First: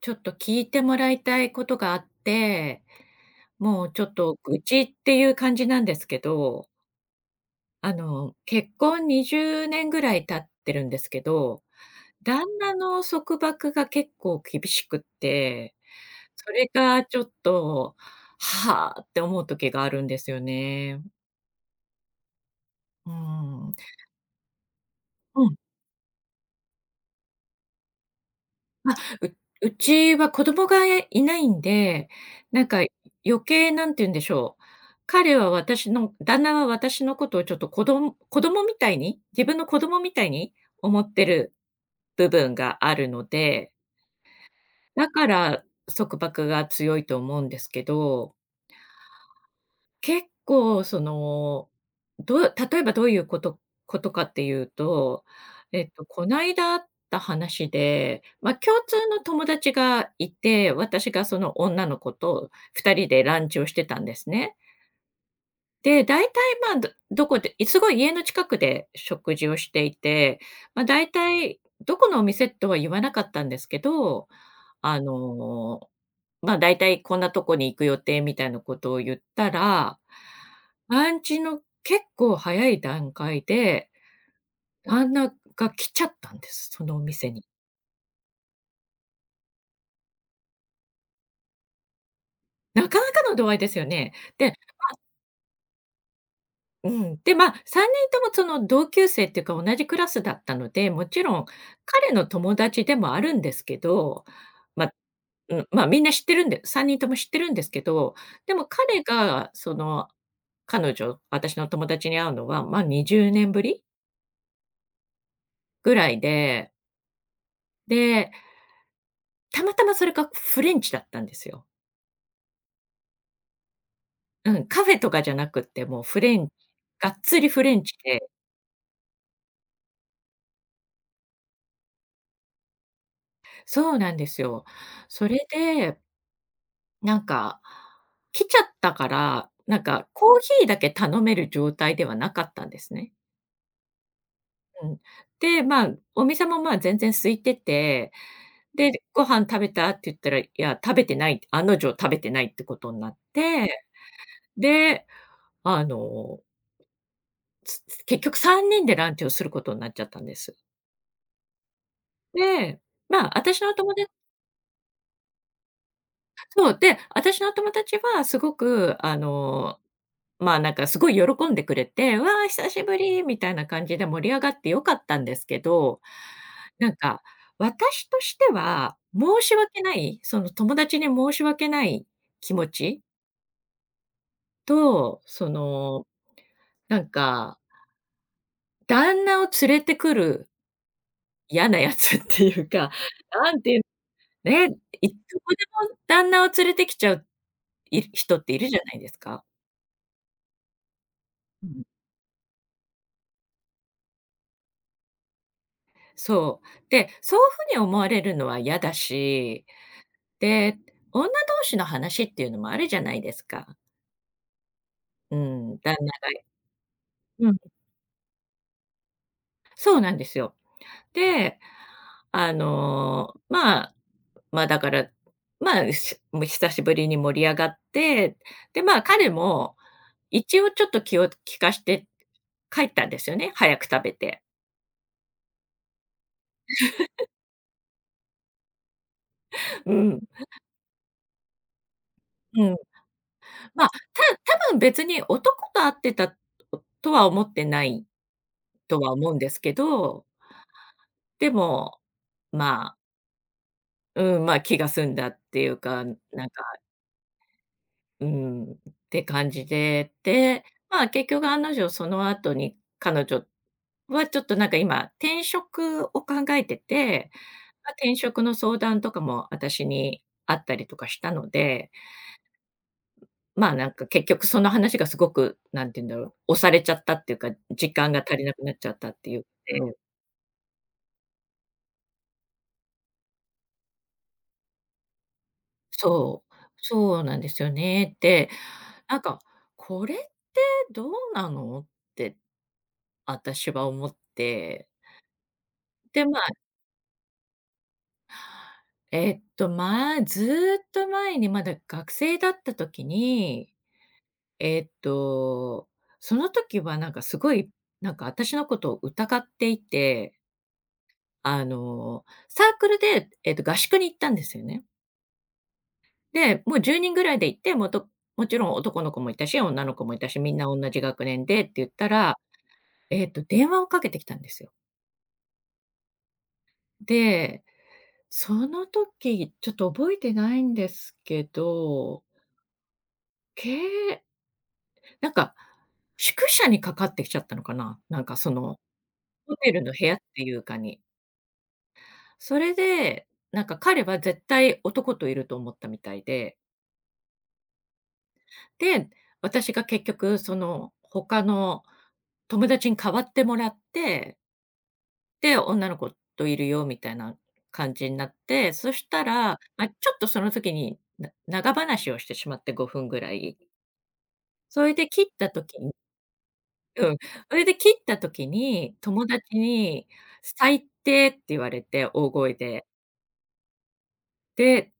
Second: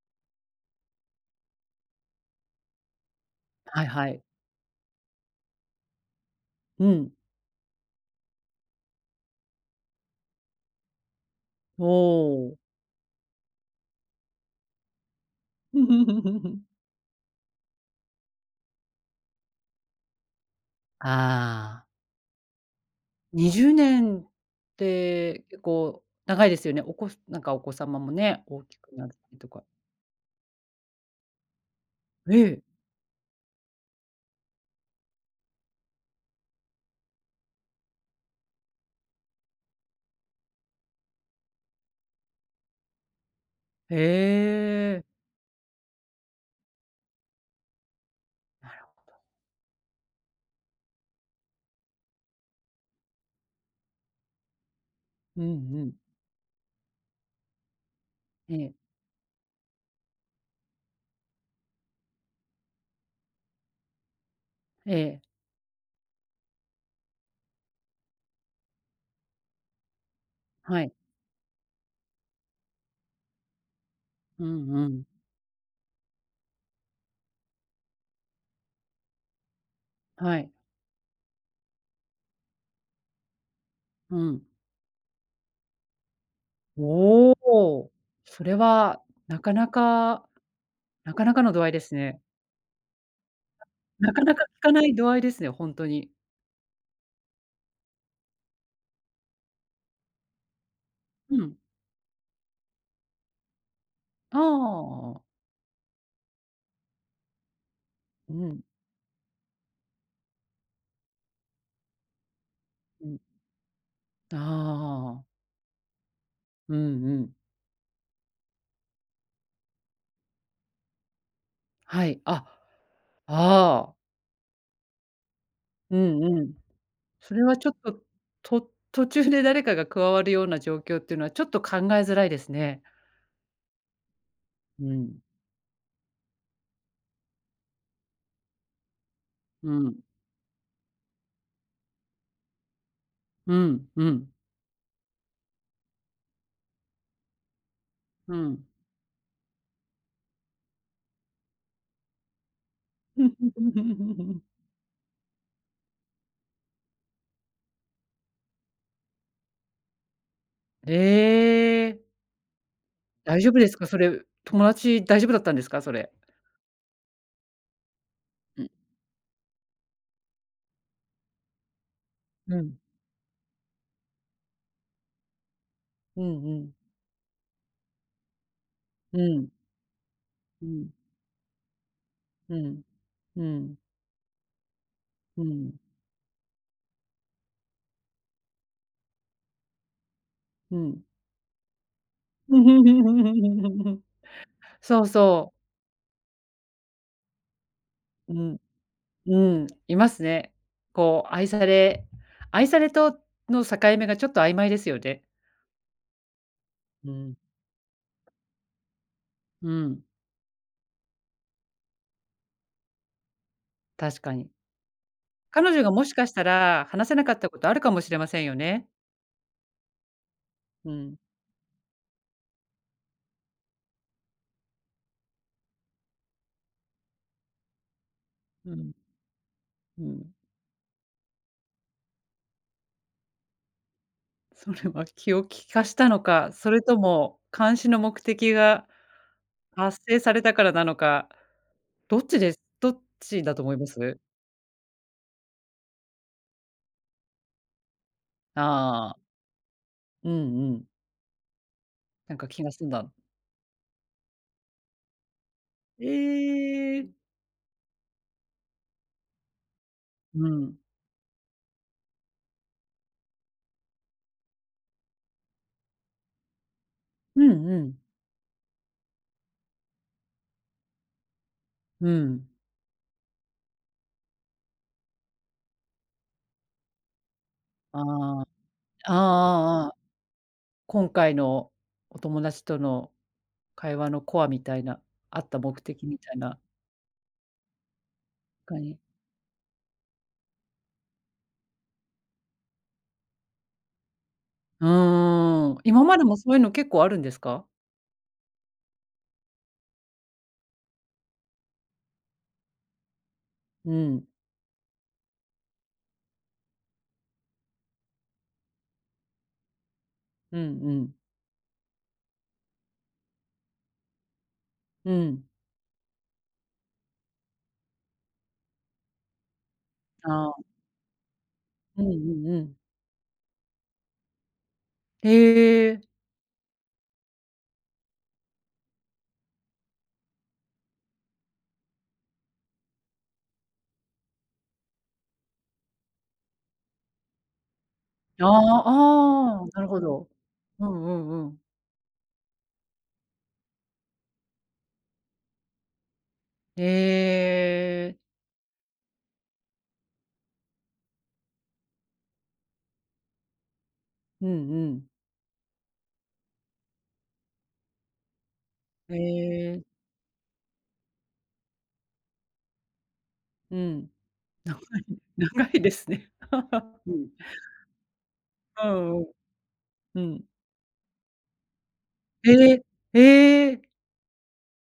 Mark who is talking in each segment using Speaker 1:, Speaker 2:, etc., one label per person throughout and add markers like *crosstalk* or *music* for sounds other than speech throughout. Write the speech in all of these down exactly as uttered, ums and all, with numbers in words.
Speaker 1: ちょっと聞いてもらいたいことがあって、も
Speaker 2: はい
Speaker 1: うちょ
Speaker 2: は
Speaker 1: っ
Speaker 2: い。
Speaker 1: と愚痴っていう感じなんですけど、
Speaker 2: うん。
Speaker 1: あの、結婚にじゅうねんぐらい経ってるんですけど、
Speaker 2: お
Speaker 1: 旦
Speaker 2: お。
Speaker 1: 那の束縛が結構厳しくって、そ
Speaker 2: *laughs*
Speaker 1: れがちょっと、はあって思う時があるんですよね。
Speaker 2: ああ。
Speaker 1: う
Speaker 2: 20
Speaker 1: ん。
Speaker 2: 年っ
Speaker 1: う
Speaker 2: て
Speaker 1: ん。
Speaker 2: 結構長いですよね。おこすなんかお子様もね、大きくなったりとか。
Speaker 1: ううちは子供がいないんで、
Speaker 2: え
Speaker 1: なん
Speaker 2: え。
Speaker 1: か余計なんて言うんでしょう、彼は私の旦那は私のことをちょっと、子ど子供みたいに、自分の子供みたいに思ってる部分があるので、
Speaker 2: へ
Speaker 1: だ
Speaker 2: え。
Speaker 1: から束縛が強いと思うんですけど。
Speaker 2: なるほ
Speaker 1: 結構その、どう例えばどういうことことかっていうと、
Speaker 2: ど。うんう
Speaker 1: えっ
Speaker 2: ん。
Speaker 1: と、こないだあった話で、ま、
Speaker 2: ええ、
Speaker 1: 共通の友達がいて、私がその女の子とふたりでランチをしてたんですね。
Speaker 2: ええ、
Speaker 1: で、大体、まあ、どどこで、いすごい家の近くで食事をしていて、ま
Speaker 2: は
Speaker 1: あ、
Speaker 2: い。
Speaker 1: 大体どこのお店とは言わなかったんですけど、
Speaker 2: うんう
Speaker 1: あ
Speaker 2: ん。
Speaker 1: の、まあ、大体こんなとこに行く予定みたいなことを言ったら、
Speaker 2: はい。
Speaker 1: アンチの結構早い段階で、
Speaker 2: うん。
Speaker 1: 旦那が来ちゃったんです、そのお店
Speaker 2: お
Speaker 1: に。
Speaker 2: お。それはなかなかなかなかの度合いですね。
Speaker 1: なかなかの度合いですよ
Speaker 2: な
Speaker 1: ね。
Speaker 2: かなか
Speaker 1: で、
Speaker 2: 聞かない度合いですね、本当に。
Speaker 1: うん。で、まあ、さんにんともその同級生っていうか同じクラスだったので、もちろ
Speaker 2: う
Speaker 1: ん
Speaker 2: ん。
Speaker 1: 彼の友達でもあるんですけど、
Speaker 2: あ
Speaker 1: まあ、
Speaker 2: あ。
Speaker 1: うん、ま、みんな知ってるんでさんにんとも知ってるんですけど、
Speaker 2: う
Speaker 1: で
Speaker 2: ん、
Speaker 1: も彼がその、彼女、私の友達に会うのは、ま、
Speaker 2: うん。
Speaker 1: にじゅうねんぶり
Speaker 2: ああ。
Speaker 1: ぐらいで、
Speaker 2: うんうん。
Speaker 1: で、たまたまそれがフレンチだったんですよ。
Speaker 2: はい。あ、ああ、
Speaker 1: うん、カフェとかじゃなくって
Speaker 2: う
Speaker 1: もうフ
Speaker 2: ん
Speaker 1: レ
Speaker 2: う
Speaker 1: ンチ、
Speaker 2: ん。
Speaker 1: がっ
Speaker 2: そ
Speaker 1: つ
Speaker 2: れ
Speaker 1: り
Speaker 2: は
Speaker 1: フ
Speaker 2: ちょ
Speaker 1: レ
Speaker 2: っ
Speaker 1: ンチ
Speaker 2: と、
Speaker 1: で、
Speaker 2: と途中で誰かが加わるような状況っていうのはちょっと考えづらいですね。
Speaker 1: そうなんですよ。
Speaker 2: うん、
Speaker 1: それでなんか、来ちゃったから、
Speaker 2: う
Speaker 1: なん
Speaker 2: ん、
Speaker 1: かコーヒーだけ頼める状態ではなかったんですね。
Speaker 2: うん、うん、
Speaker 1: うん。で、まあ、お店も、まあ、全然空いてて、
Speaker 2: うん。
Speaker 1: で、ご飯食べたって言ったら、いや、食べてない、案の定食べてないってことになって、
Speaker 2: *laughs*
Speaker 1: で、あの、つ結局さんにんでランチをすることになっちゃったんです。
Speaker 2: ええ、
Speaker 1: で、まあ、
Speaker 2: 大丈夫
Speaker 1: 私
Speaker 2: で
Speaker 1: の
Speaker 2: すか？
Speaker 1: 友
Speaker 2: そ
Speaker 1: 達
Speaker 2: れ、友達大丈夫だったんですか？それ。
Speaker 1: そう、で、私の友達はすご
Speaker 2: うん、
Speaker 1: く、あの、まあ、なんかすごい喜んでくれて、「わあ、
Speaker 2: う
Speaker 1: 久
Speaker 2: ん、
Speaker 1: しぶり」みたいな感じで盛り上がって良かったんですけど、
Speaker 2: うんうん、
Speaker 1: なんか、私としては
Speaker 2: う
Speaker 1: 申
Speaker 2: ん、
Speaker 1: し訳ない、その
Speaker 2: う
Speaker 1: 友
Speaker 2: ん、
Speaker 1: 達に申し訳ない気
Speaker 2: う
Speaker 1: 持
Speaker 2: ん、
Speaker 1: ち
Speaker 2: うん、
Speaker 1: と、
Speaker 2: う
Speaker 1: そ
Speaker 2: ん、
Speaker 1: の、なんか、旦那を連れてくる
Speaker 2: うん。
Speaker 1: 嫌なやつっていうか、なんていう
Speaker 2: *laughs*
Speaker 1: ね、
Speaker 2: そう
Speaker 1: いど
Speaker 2: そ
Speaker 1: こ
Speaker 2: う。
Speaker 1: でも旦那を連れてきちゃうい
Speaker 2: う
Speaker 1: 人ってい
Speaker 2: ん。
Speaker 1: るじゃないです
Speaker 2: う
Speaker 1: か。
Speaker 2: ん、いますね。こう愛さ
Speaker 1: うん、
Speaker 2: れ愛されとの境目がちょっと曖昧ですよね。
Speaker 1: そう。で、
Speaker 2: う
Speaker 1: そ
Speaker 2: ん、
Speaker 1: ういうふうに思われるのは嫌だし、
Speaker 2: うん、
Speaker 1: で、女同士の話っていうのもあるじゃないですか。
Speaker 2: 確かに。
Speaker 1: う
Speaker 2: 彼
Speaker 1: ん、
Speaker 2: 女が
Speaker 1: 旦
Speaker 2: も
Speaker 1: 那
Speaker 2: しかし
Speaker 1: が
Speaker 2: たら話せなかっ
Speaker 1: う
Speaker 2: た
Speaker 1: ん、
Speaker 2: ことあるかもしれませんよね。
Speaker 1: そうなんですよ。
Speaker 2: うん、
Speaker 1: で、あの、まあ、まあ、だから、まあ、しもう久しぶりに盛り上がって、
Speaker 2: う
Speaker 1: で、
Speaker 2: ん、
Speaker 1: まあ、彼も
Speaker 2: うん。
Speaker 1: 一応ちょっと気を利かして帰ったんですよね、早く食べて。
Speaker 2: それは気を利かしたのか、それとも監視の目的が
Speaker 1: う
Speaker 2: 達
Speaker 1: ん、
Speaker 2: 成されたからなのか、どっちです
Speaker 1: うん。
Speaker 2: どっちだと思い
Speaker 1: ま
Speaker 2: ま
Speaker 1: あ、
Speaker 2: す？
Speaker 1: た多分別に男と会ってたとは思ってないとは
Speaker 2: ああ、
Speaker 1: 思うんですけど、
Speaker 2: うんうん。
Speaker 1: でも、
Speaker 2: なんか気が済
Speaker 1: ま
Speaker 2: ん
Speaker 1: あ、
Speaker 2: だ。
Speaker 1: うん、まあ、気が済んだっていうか、
Speaker 2: え
Speaker 1: なんか、
Speaker 2: え。
Speaker 1: うん、って感じで、
Speaker 2: う
Speaker 1: で、
Speaker 2: ん。
Speaker 1: まあ、結局案の定その後に彼女はちょっとなんか今転職を考えてて、
Speaker 2: うんう
Speaker 1: ま、
Speaker 2: ん。
Speaker 1: 転職の相談とかも私にあったりとかしたので、
Speaker 2: うん。
Speaker 1: まあ、なんか結局その話がすごく、なんて言うんだろう、押されちゃったっていうか、時
Speaker 2: あ
Speaker 1: 間が足
Speaker 2: あ。
Speaker 1: りなくなっちゃった
Speaker 2: ああ
Speaker 1: っていう、
Speaker 2: あ
Speaker 1: う
Speaker 2: ああ
Speaker 1: ん、
Speaker 2: あ。今回のお友達との会話のコアみたいな、あった目的みたい
Speaker 1: そう、
Speaker 2: な
Speaker 1: そうなんですよね。で、
Speaker 2: かに
Speaker 1: なんか「これってどうなの？」って私は思っ
Speaker 2: う
Speaker 1: て、
Speaker 2: ーん、今ま
Speaker 1: で、
Speaker 2: でも
Speaker 1: まあ、
Speaker 2: そういうの結構あるんですか？
Speaker 1: えっと、まあ、ずーっと前にまだ学生だった時に、
Speaker 2: うん、
Speaker 1: えっと、その時はなんかすごい、なんか私のことを疑っていて、
Speaker 2: うんうん、
Speaker 1: あの、サークルで、えっと、合宿に行ったんですよね。
Speaker 2: うん。
Speaker 1: で、もうじゅうにんぐらいで行って、もともちろん男の子もいたし、女の子もいたし、
Speaker 2: あ
Speaker 1: みんな
Speaker 2: あ、
Speaker 1: 同じ学年でって言っ
Speaker 2: うん
Speaker 1: た
Speaker 2: う
Speaker 1: ら、
Speaker 2: んうん。
Speaker 1: えっと、電話をかけてきたんですよ。
Speaker 2: へえ、
Speaker 1: で、その時、ちょっと覚えてないんですけど、けなんか、宿舎にかかってきちゃったのかな、なんか
Speaker 2: あ
Speaker 1: その、ホ
Speaker 2: あ、ああ、
Speaker 1: テル
Speaker 2: なる
Speaker 1: の
Speaker 2: ほ
Speaker 1: 部屋っ
Speaker 2: ど。
Speaker 1: ていうか
Speaker 2: う
Speaker 1: に。
Speaker 2: んうんうん。
Speaker 1: それで、なんか彼は絶対男といると思ったみたいで
Speaker 2: へえ、
Speaker 1: で、私が結局その他の友達に代わってもらって、
Speaker 2: うんうん。
Speaker 1: で、女の子といるよみたいな感じになって、そし
Speaker 2: へ
Speaker 1: たら、
Speaker 2: え、
Speaker 1: ま、ちょっとその時に、な長話をしてしまってごふんぐらい。
Speaker 2: うん。な
Speaker 1: それで切った
Speaker 2: 長
Speaker 1: 時
Speaker 2: いで
Speaker 1: に
Speaker 2: すね。*laughs* う
Speaker 1: うん、
Speaker 2: ん。
Speaker 1: それで切った時
Speaker 2: う
Speaker 1: に、
Speaker 2: んう
Speaker 1: 友
Speaker 2: ん。
Speaker 1: 達に
Speaker 2: うん。
Speaker 1: 「最低」って言われて、大
Speaker 2: え
Speaker 1: 声
Speaker 2: え、
Speaker 1: で。
Speaker 2: ええ、
Speaker 1: で、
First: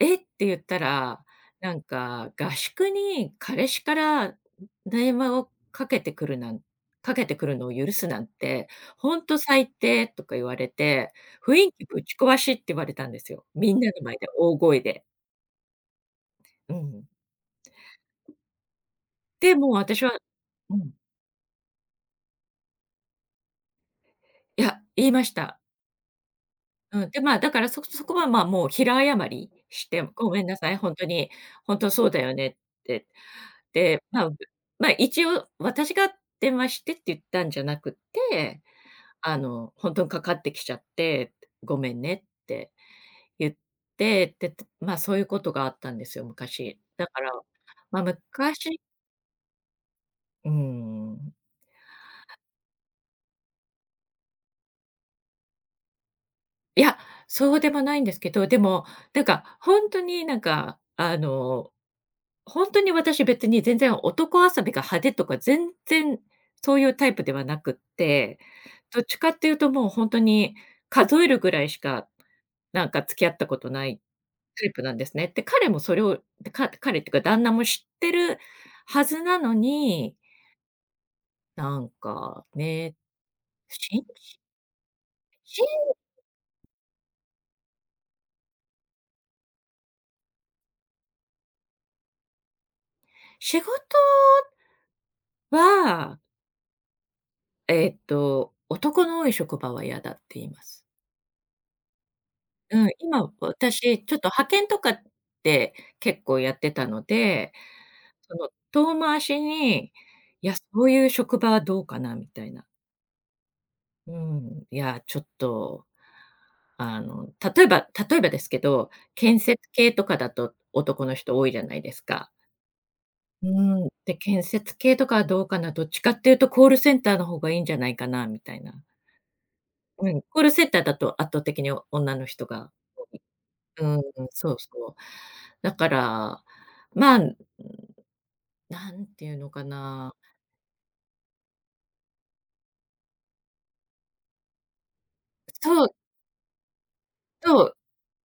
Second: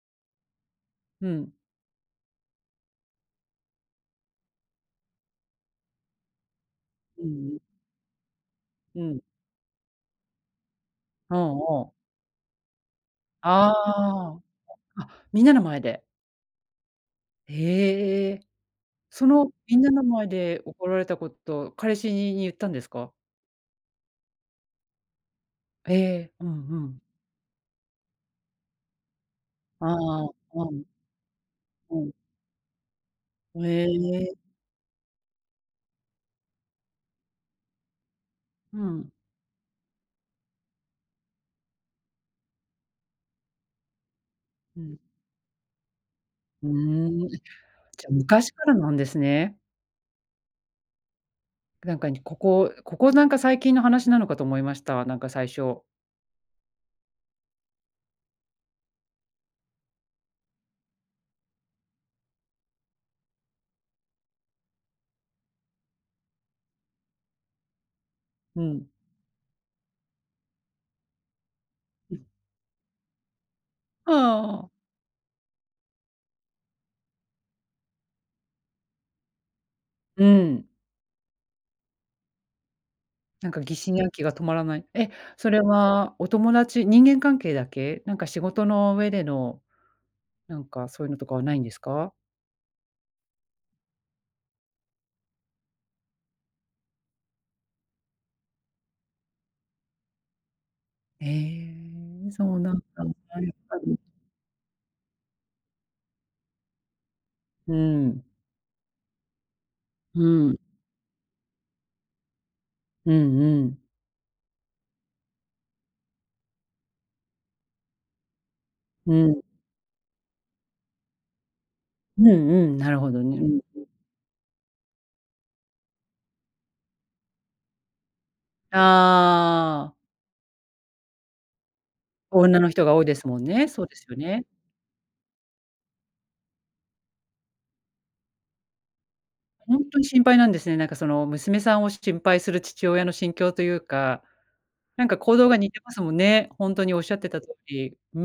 Speaker 1: 「え！」って言ったら、
Speaker 2: うん。
Speaker 1: なんか合宿に彼氏から電話をかけてくるなんか
Speaker 2: う
Speaker 1: け
Speaker 2: ん
Speaker 1: てく
Speaker 2: う
Speaker 1: る
Speaker 2: ん。
Speaker 1: のを許すなんて、
Speaker 2: う
Speaker 1: ほ
Speaker 2: ん。
Speaker 1: んと最低とか言われて、
Speaker 2: う
Speaker 1: 雰
Speaker 2: ん
Speaker 1: 囲気
Speaker 2: うん。
Speaker 1: ぶち壊しって言われたんですよ。
Speaker 2: あ
Speaker 1: みんなの前で
Speaker 2: あ。
Speaker 1: 大声で。
Speaker 2: あ、みんなの前で。
Speaker 1: うん。
Speaker 2: へえ。その
Speaker 1: で、もう
Speaker 2: みんな
Speaker 1: 私
Speaker 2: の
Speaker 1: は
Speaker 2: 前で
Speaker 1: う
Speaker 2: 怒
Speaker 1: ん、
Speaker 2: られたこと、彼氏にに言ったんですか？
Speaker 1: いや、言いました。
Speaker 2: ええ、うんうん。
Speaker 1: うん、で、まあ、だからそそこは、まあ、もう平謝りして、
Speaker 2: あ
Speaker 1: 「ご
Speaker 2: あ、
Speaker 1: めんなさ
Speaker 2: う
Speaker 1: い、
Speaker 2: ん
Speaker 1: ほんとに、ほんと
Speaker 2: う
Speaker 1: そう
Speaker 2: ん。
Speaker 1: だよね」って、
Speaker 2: え
Speaker 1: で、まあ、
Speaker 2: え、
Speaker 1: まあ、一応私が電話してって言ったんじゃなくて、
Speaker 2: うん、
Speaker 1: あの、本当にかかってきちゃって、ごめんねって言って、で、と
Speaker 2: う
Speaker 1: ま、
Speaker 2: ん。
Speaker 1: そういうことがあったんですよ、
Speaker 2: う
Speaker 1: 昔。だか
Speaker 2: ーん。
Speaker 1: ら、
Speaker 2: じ
Speaker 1: ま、
Speaker 2: ゃ、昔から
Speaker 1: 昔
Speaker 2: なんですね。
Speaker 1: うん、
Speaker 2: なんかにここここなんか最近の話なのかと思いました、なんか最初。
Speaker 1: いや、そうでもないんですけど、でも、なんか、本当になんか、あのほんとに私、別に全然男遊びが派手とか、全然そういうタイプではなくって、
Speaker 2: うん。
Speaker 1: どっちかっていうともうほんとに数えるぐらいしか、
Speaker 2: うん。
Speaker 1: なんか付き合ったことない
Speaker 2: あ
Speaker 1: タ
Speaker 2: あ。
Speaker 1: イプなんですね。で、彼もそれを、で、か彼っていうか旦那も知ってるはずなのに、
Speaker 2: うん。
Speaker 1: なんかね、
Speaker 2: なんか疑心
Speaker 1: しん
Speaker 2: 暗鬼が止まらない。え、それ
Speaker 1: しん
Speaker 2: はお友達人間関係だけ？なんか仕事の上での、なんかそういうのとかはないんですか？
Speaker 1: 仕事は、えっと、男の多い職場は嫌だって言います。
Speaker 2: ええ、そうなん
Speaker 1: うん、
Speaker 2: だな、
Speaker 1: 今
Speaker 2: やっぱり。
Speaker 1: 私ちょっと派遣とかって結構やってたので、
Speaker 2: うん。
Speaker 1: その遠回しに、
Speaker 2: う
Speaker 1: いや、
Speaker 2: ん。
Speaker 1: そういう職場はどうかなみたいな。
Speaker 2: うんうん。
Speaker 1: うん、いや、ちょっと、あの、例えば例えばですけど、
Speaker 2: う
Speaker 1: 建
Speaker 2: ん。
Speaker 1: 設系とかだと男の人多いじゃないです
Speaker 2: うん
Speaker 1: か。
Speaker 2: うん、なるほどね。う
Speaker 1: う
Speaker 2: ん。
Speaker 1: ん、で、建設系とかはどうかな、どっちかっていうとコールセンターの方がいいんじゃないかなみたいな。
Speaker 2: ああ、
Speaker 1: うん、コールセンターだと圧倒的に女の人
Speaker 2: 女
Speaker 1: が、
Speaker 2: の人が多いですもんね。そ
Speaker 1: う
Speaker 2: うで
Speaker 1: ん、
Speaker 2: すよね。
Speaker 1: そうそう。だから、まあなんていうのか
Speaker 2: ほんとに
Speaker 1: な、
Speaker 2: 心配なんですね。なんかその娘さんを心配する父親の心境というか、なんか行動が似て
Speaker 1: そ
Speaker 2: ま
Speaker 1: う、
Speaker 2: すもんね。ほんとにおっしゃってた通
Speaker 1: そう、
Speaker 2: り。うん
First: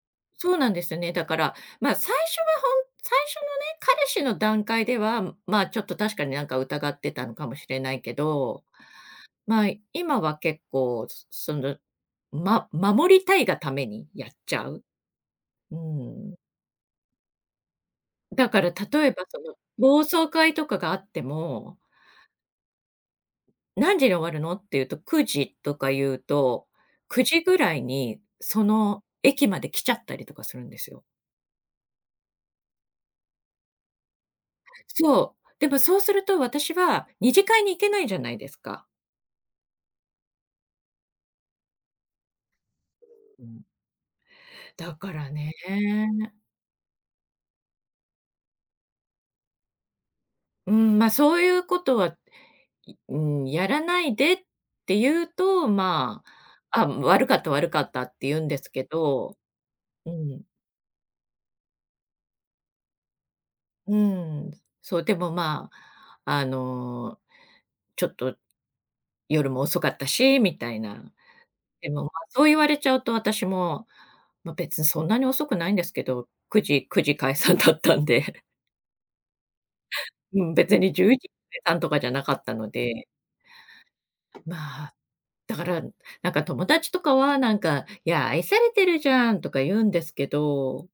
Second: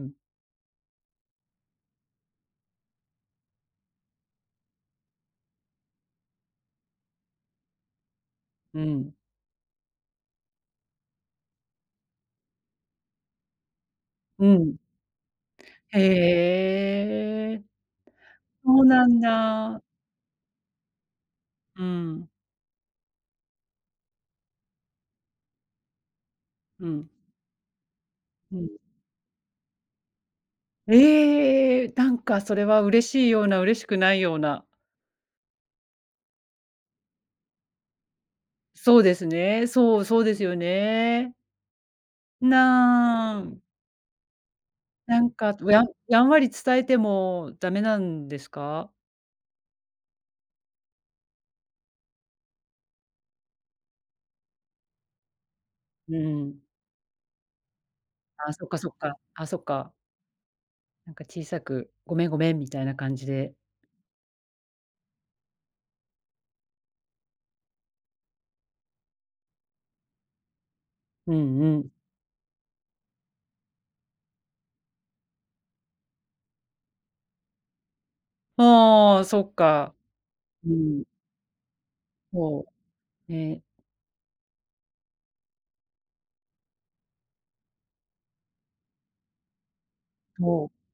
Speaker 2: うん。
Speaker 1: そうなんですよね。だから、まあ、最初はほん最初のね、彼氏の段階では、まあ、ちょっと確かになんか疑ってたのかもしれないけど、
Speaker 2: うん。
Speaker 1: まあ、今は結構、そその、ま守りたいがためにやっ
Speaker 2: う
Speaker 1: ちゃ
Speaker 2: ん。
Speaker 1: う。う
Speaker 2: へ
Speaker 1: ん。
Speaker 2: え。
Speaker 1: だから
Speaker 2: そう
Speaker 1: 例
Speaker 2: な
Speaker 1: え
Speaker 2: ん
Speaker 1: ばその、
Speaker 2: だ。
Speaker 1: 暴走会とかがあっても、
Speaker 2: うん、
Speaker 1: 「何時に終わるの？」っていうと、くじとか言うと、
Speaker 2: うん、
Speaker 1: くじぐらいに
Speaker 2: う
Speaker 1: そ
Speaker 2: ん。
Speaker 1: の駅まで来ちゃったりとかするんですよ。
Speaker 2: ええ、なんかそれは嬉しいような、嬉しくないような。
Speaker 1: そう。でもそうすると私は二次会に行けないじゃないですか。
Speaker 2: そうですね。そう、そうですよね。な
Speaker 1: う
Speaker 2: あ、
Speaker 1: ん。だか
Speaker 2: な
Speaker 1: ら
Speaker 2: ん
Speaker 1: ね、
Speaker 2: か、ややんわり伝えてもダメなんですか？
Speaker 1: うん、ま、そういうことは、いうん、やらないでって言うと、
Speaker 2: う
Speaker 1: ま
Speaker 2: ん。
Speaker 1: あ、あ、悪かった悪かったって言うん
Speaker 2: あ、
Speaker 1: で
Speaker 2: そっ
Speaker 1: す
Speaker 2: か
Speaker 1: け
Speaker 2: そっか。
Speaker 1: ど、
Speaker 2: あ、そっか。
Speaker 1: うん、
Speaker 2: なんか小さく、ごめんごめんみたいな感じで。
Speaker 1: うん、そう、でもまあ、あの、ちょっと夜も遅かったし、みたいな。
Speaker 2: うんう
Speaker 1: で
Speaker 2: ん。
Speaker 1: も、ま、そう言われちゃうと私も、まあ、別にそんなに遅くないんですけど、9時9時解散だったんで。
Speaker 2: ああ、そっか。
Speaker 1: うん、
Speaker 2: う
Speaker 1: 別に
Speaker 2: ん。
Speaker 1: じゅういちさんとかじゃなかった
Speaker 2: そ
Speaker 1: ので、
Speaker 2: う、ね、
Speaker 1: まあ、だから、なんか友達とかはなんか、「いや、愛されてるじゃん」とか言うんですけ
Speaker 2: そう。
Speaker 1: ど、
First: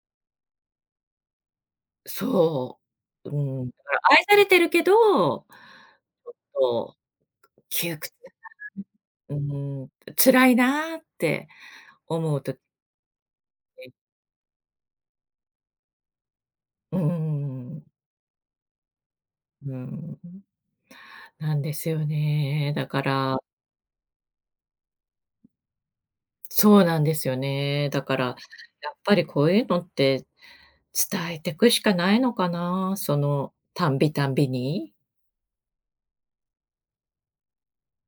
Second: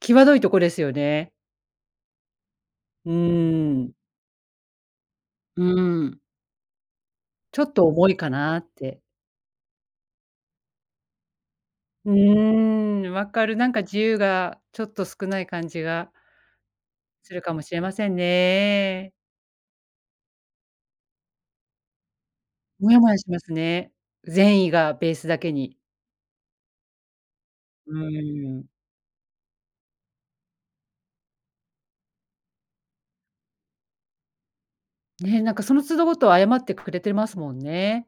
Speaker 2: 際どいとこですよね。
Speaker 1: そ
Speaker 2: うー
Speaker 1: う、うん、だか
Speaker 2: ん。
Speaker 1: ら愛されてるけど、
Speaker 2: うん、
Speaker 1: そ
Speaker 2: ちょ
Speaker 1: う、
Speaker 2: っと
Speaker 1: 窮
Speaker 2: 重
Speaker 1: 屈、
Speaker 2: いかなって。
Speaker 1: うん、辛いなって
Speaker 2: う
Speaker 1: 思う時、
Speaker 2: ーん、わかる。なんか自由がちょっと少ない感じが
Speaker 1: う
Speaker 2: するかもしれ
Speaker 1: ん、
Speaker 2: ませんね。
Speaker 1: うん、なんですよね。だ
Speaker 2: もや
Speaker 1: か
Speaker 2: もやしま
Speaker 1: ら
Speaker 2: すね。善意がベースだけに。
Speaker 1: そうなんですよね。
Speaker 2: う
Speaker 1: だから、
Speaker 2: ーん。
Speaker 1: やっぱりこういうのって伝えてくしかないのかな、その、たんびたんびに。
Speaker 2: ね、なんかその都度ごと謝ってくれてますもんね。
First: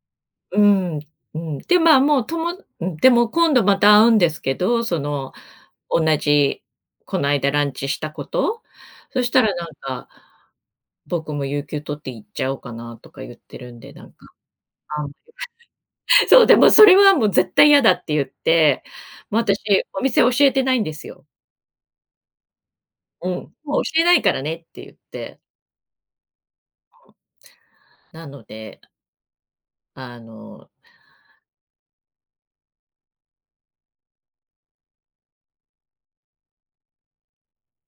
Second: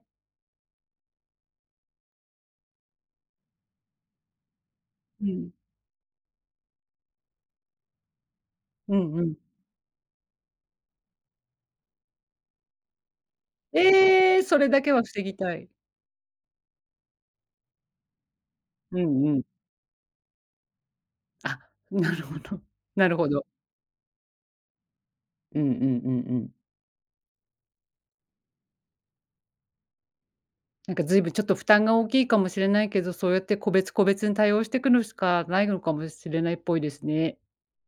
Speaker 1: うん、うん。で、まあ、もうともうん、でも今度また会うんですけど、そ
Speaker 2: う
Speaker 1: の、
Speaker 2: ん、
Speaker 1: 同じ、こないだランチしたこと、
Speaker 2: うんう
Speaker 1: そし
Speaker 2: ん。
Speaker 1: たらなんか、僕も有給取って行っちゃおうかなとか言ってるんで、なんか、
Speaker 2: ええ、それだけは
Speaker 1: あん
Speaker 2: 防ぎたい。
Speaker 1: *laughs* そう、でもそれはもう絶対嫌だって言って、
Speaker 2: うんう
Speaker 1: もう
Speaker 2: ん。
Speaker 1: 私、お店教えてないんですよ。
Speaker 2: あ、なるほど。なるほ
Speaker 1: うん、
Speaker 2: ど。
Speaker 1: もう教えないからねって言って。
Speaker 2: うんうんうんうん。
Speaker 1: なので、あの、
Speaker 2: なんかずいぶんちょっと負担が大きいかもしれないけど、そうやって個別個別に対応していくのしかないのかもしれないっぽいですね。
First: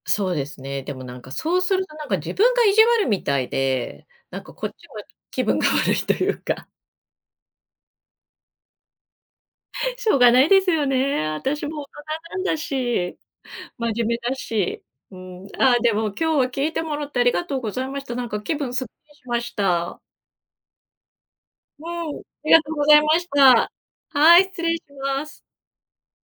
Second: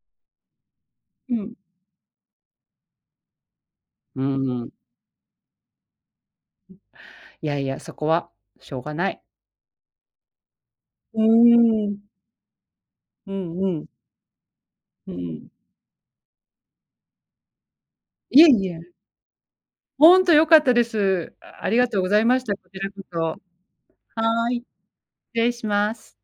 Speaker 1: そうですね、でもなんか
Speaker 2: うん。
Speaker 1: そうするとなんか自分が意地悪みたいで、
Speaker 2: う
Speaker 1: なんかこっ
Speaker 2: ん。
Speaker 1: ちも気分が *laughs* 悪いというか、
Speaker 2: いやいや、そこはしょうがない。
Speaker 1: *laughs* しょうがないですよ
Speaker 2: う
Speaker 1: ね。私も大
Speaker 2: ーん。
Speaker 1: 人なんだし、
Speaker 2: うんうん。
Speaker 1: 真面目だし。
Speaker 2: う
Speaker 1: うん、
Speaker 2: ん。
Speaker 1: あーでも今日は聞いてもらってありがとうございました。なんか
Speaker 2: いえ
Speaker 1: 気
Speaker 2: い
Speaker 1: 分
Speaker 2: え、
Speaker 1: すっきりしました。
Speaker 2: ほんと良かったです。ああり
Speaker 1: う
Speaker 2: がとうご
Speaker 1: ん、
Speaker 2: ざ
Speaker 1: あ
Speaker 2: いまし
Speaker 1: り
Speaker 2: た。
Speaker 1: が
Speaker 2: こ
Speaker 1: とう
Speaker 2: ち
Speaker 1: ご
Speaker 2: ら
Speaker 1: ざい
Speaker 2: こ
Speaker 1: ま
Speaker 2: そ。
Speaker 1: した。はい、
Speaker 2: はい、
Speaker 1: 失
Speaker 2: 失
Speaker 1: 礼します。
Speaker 2: 礼します。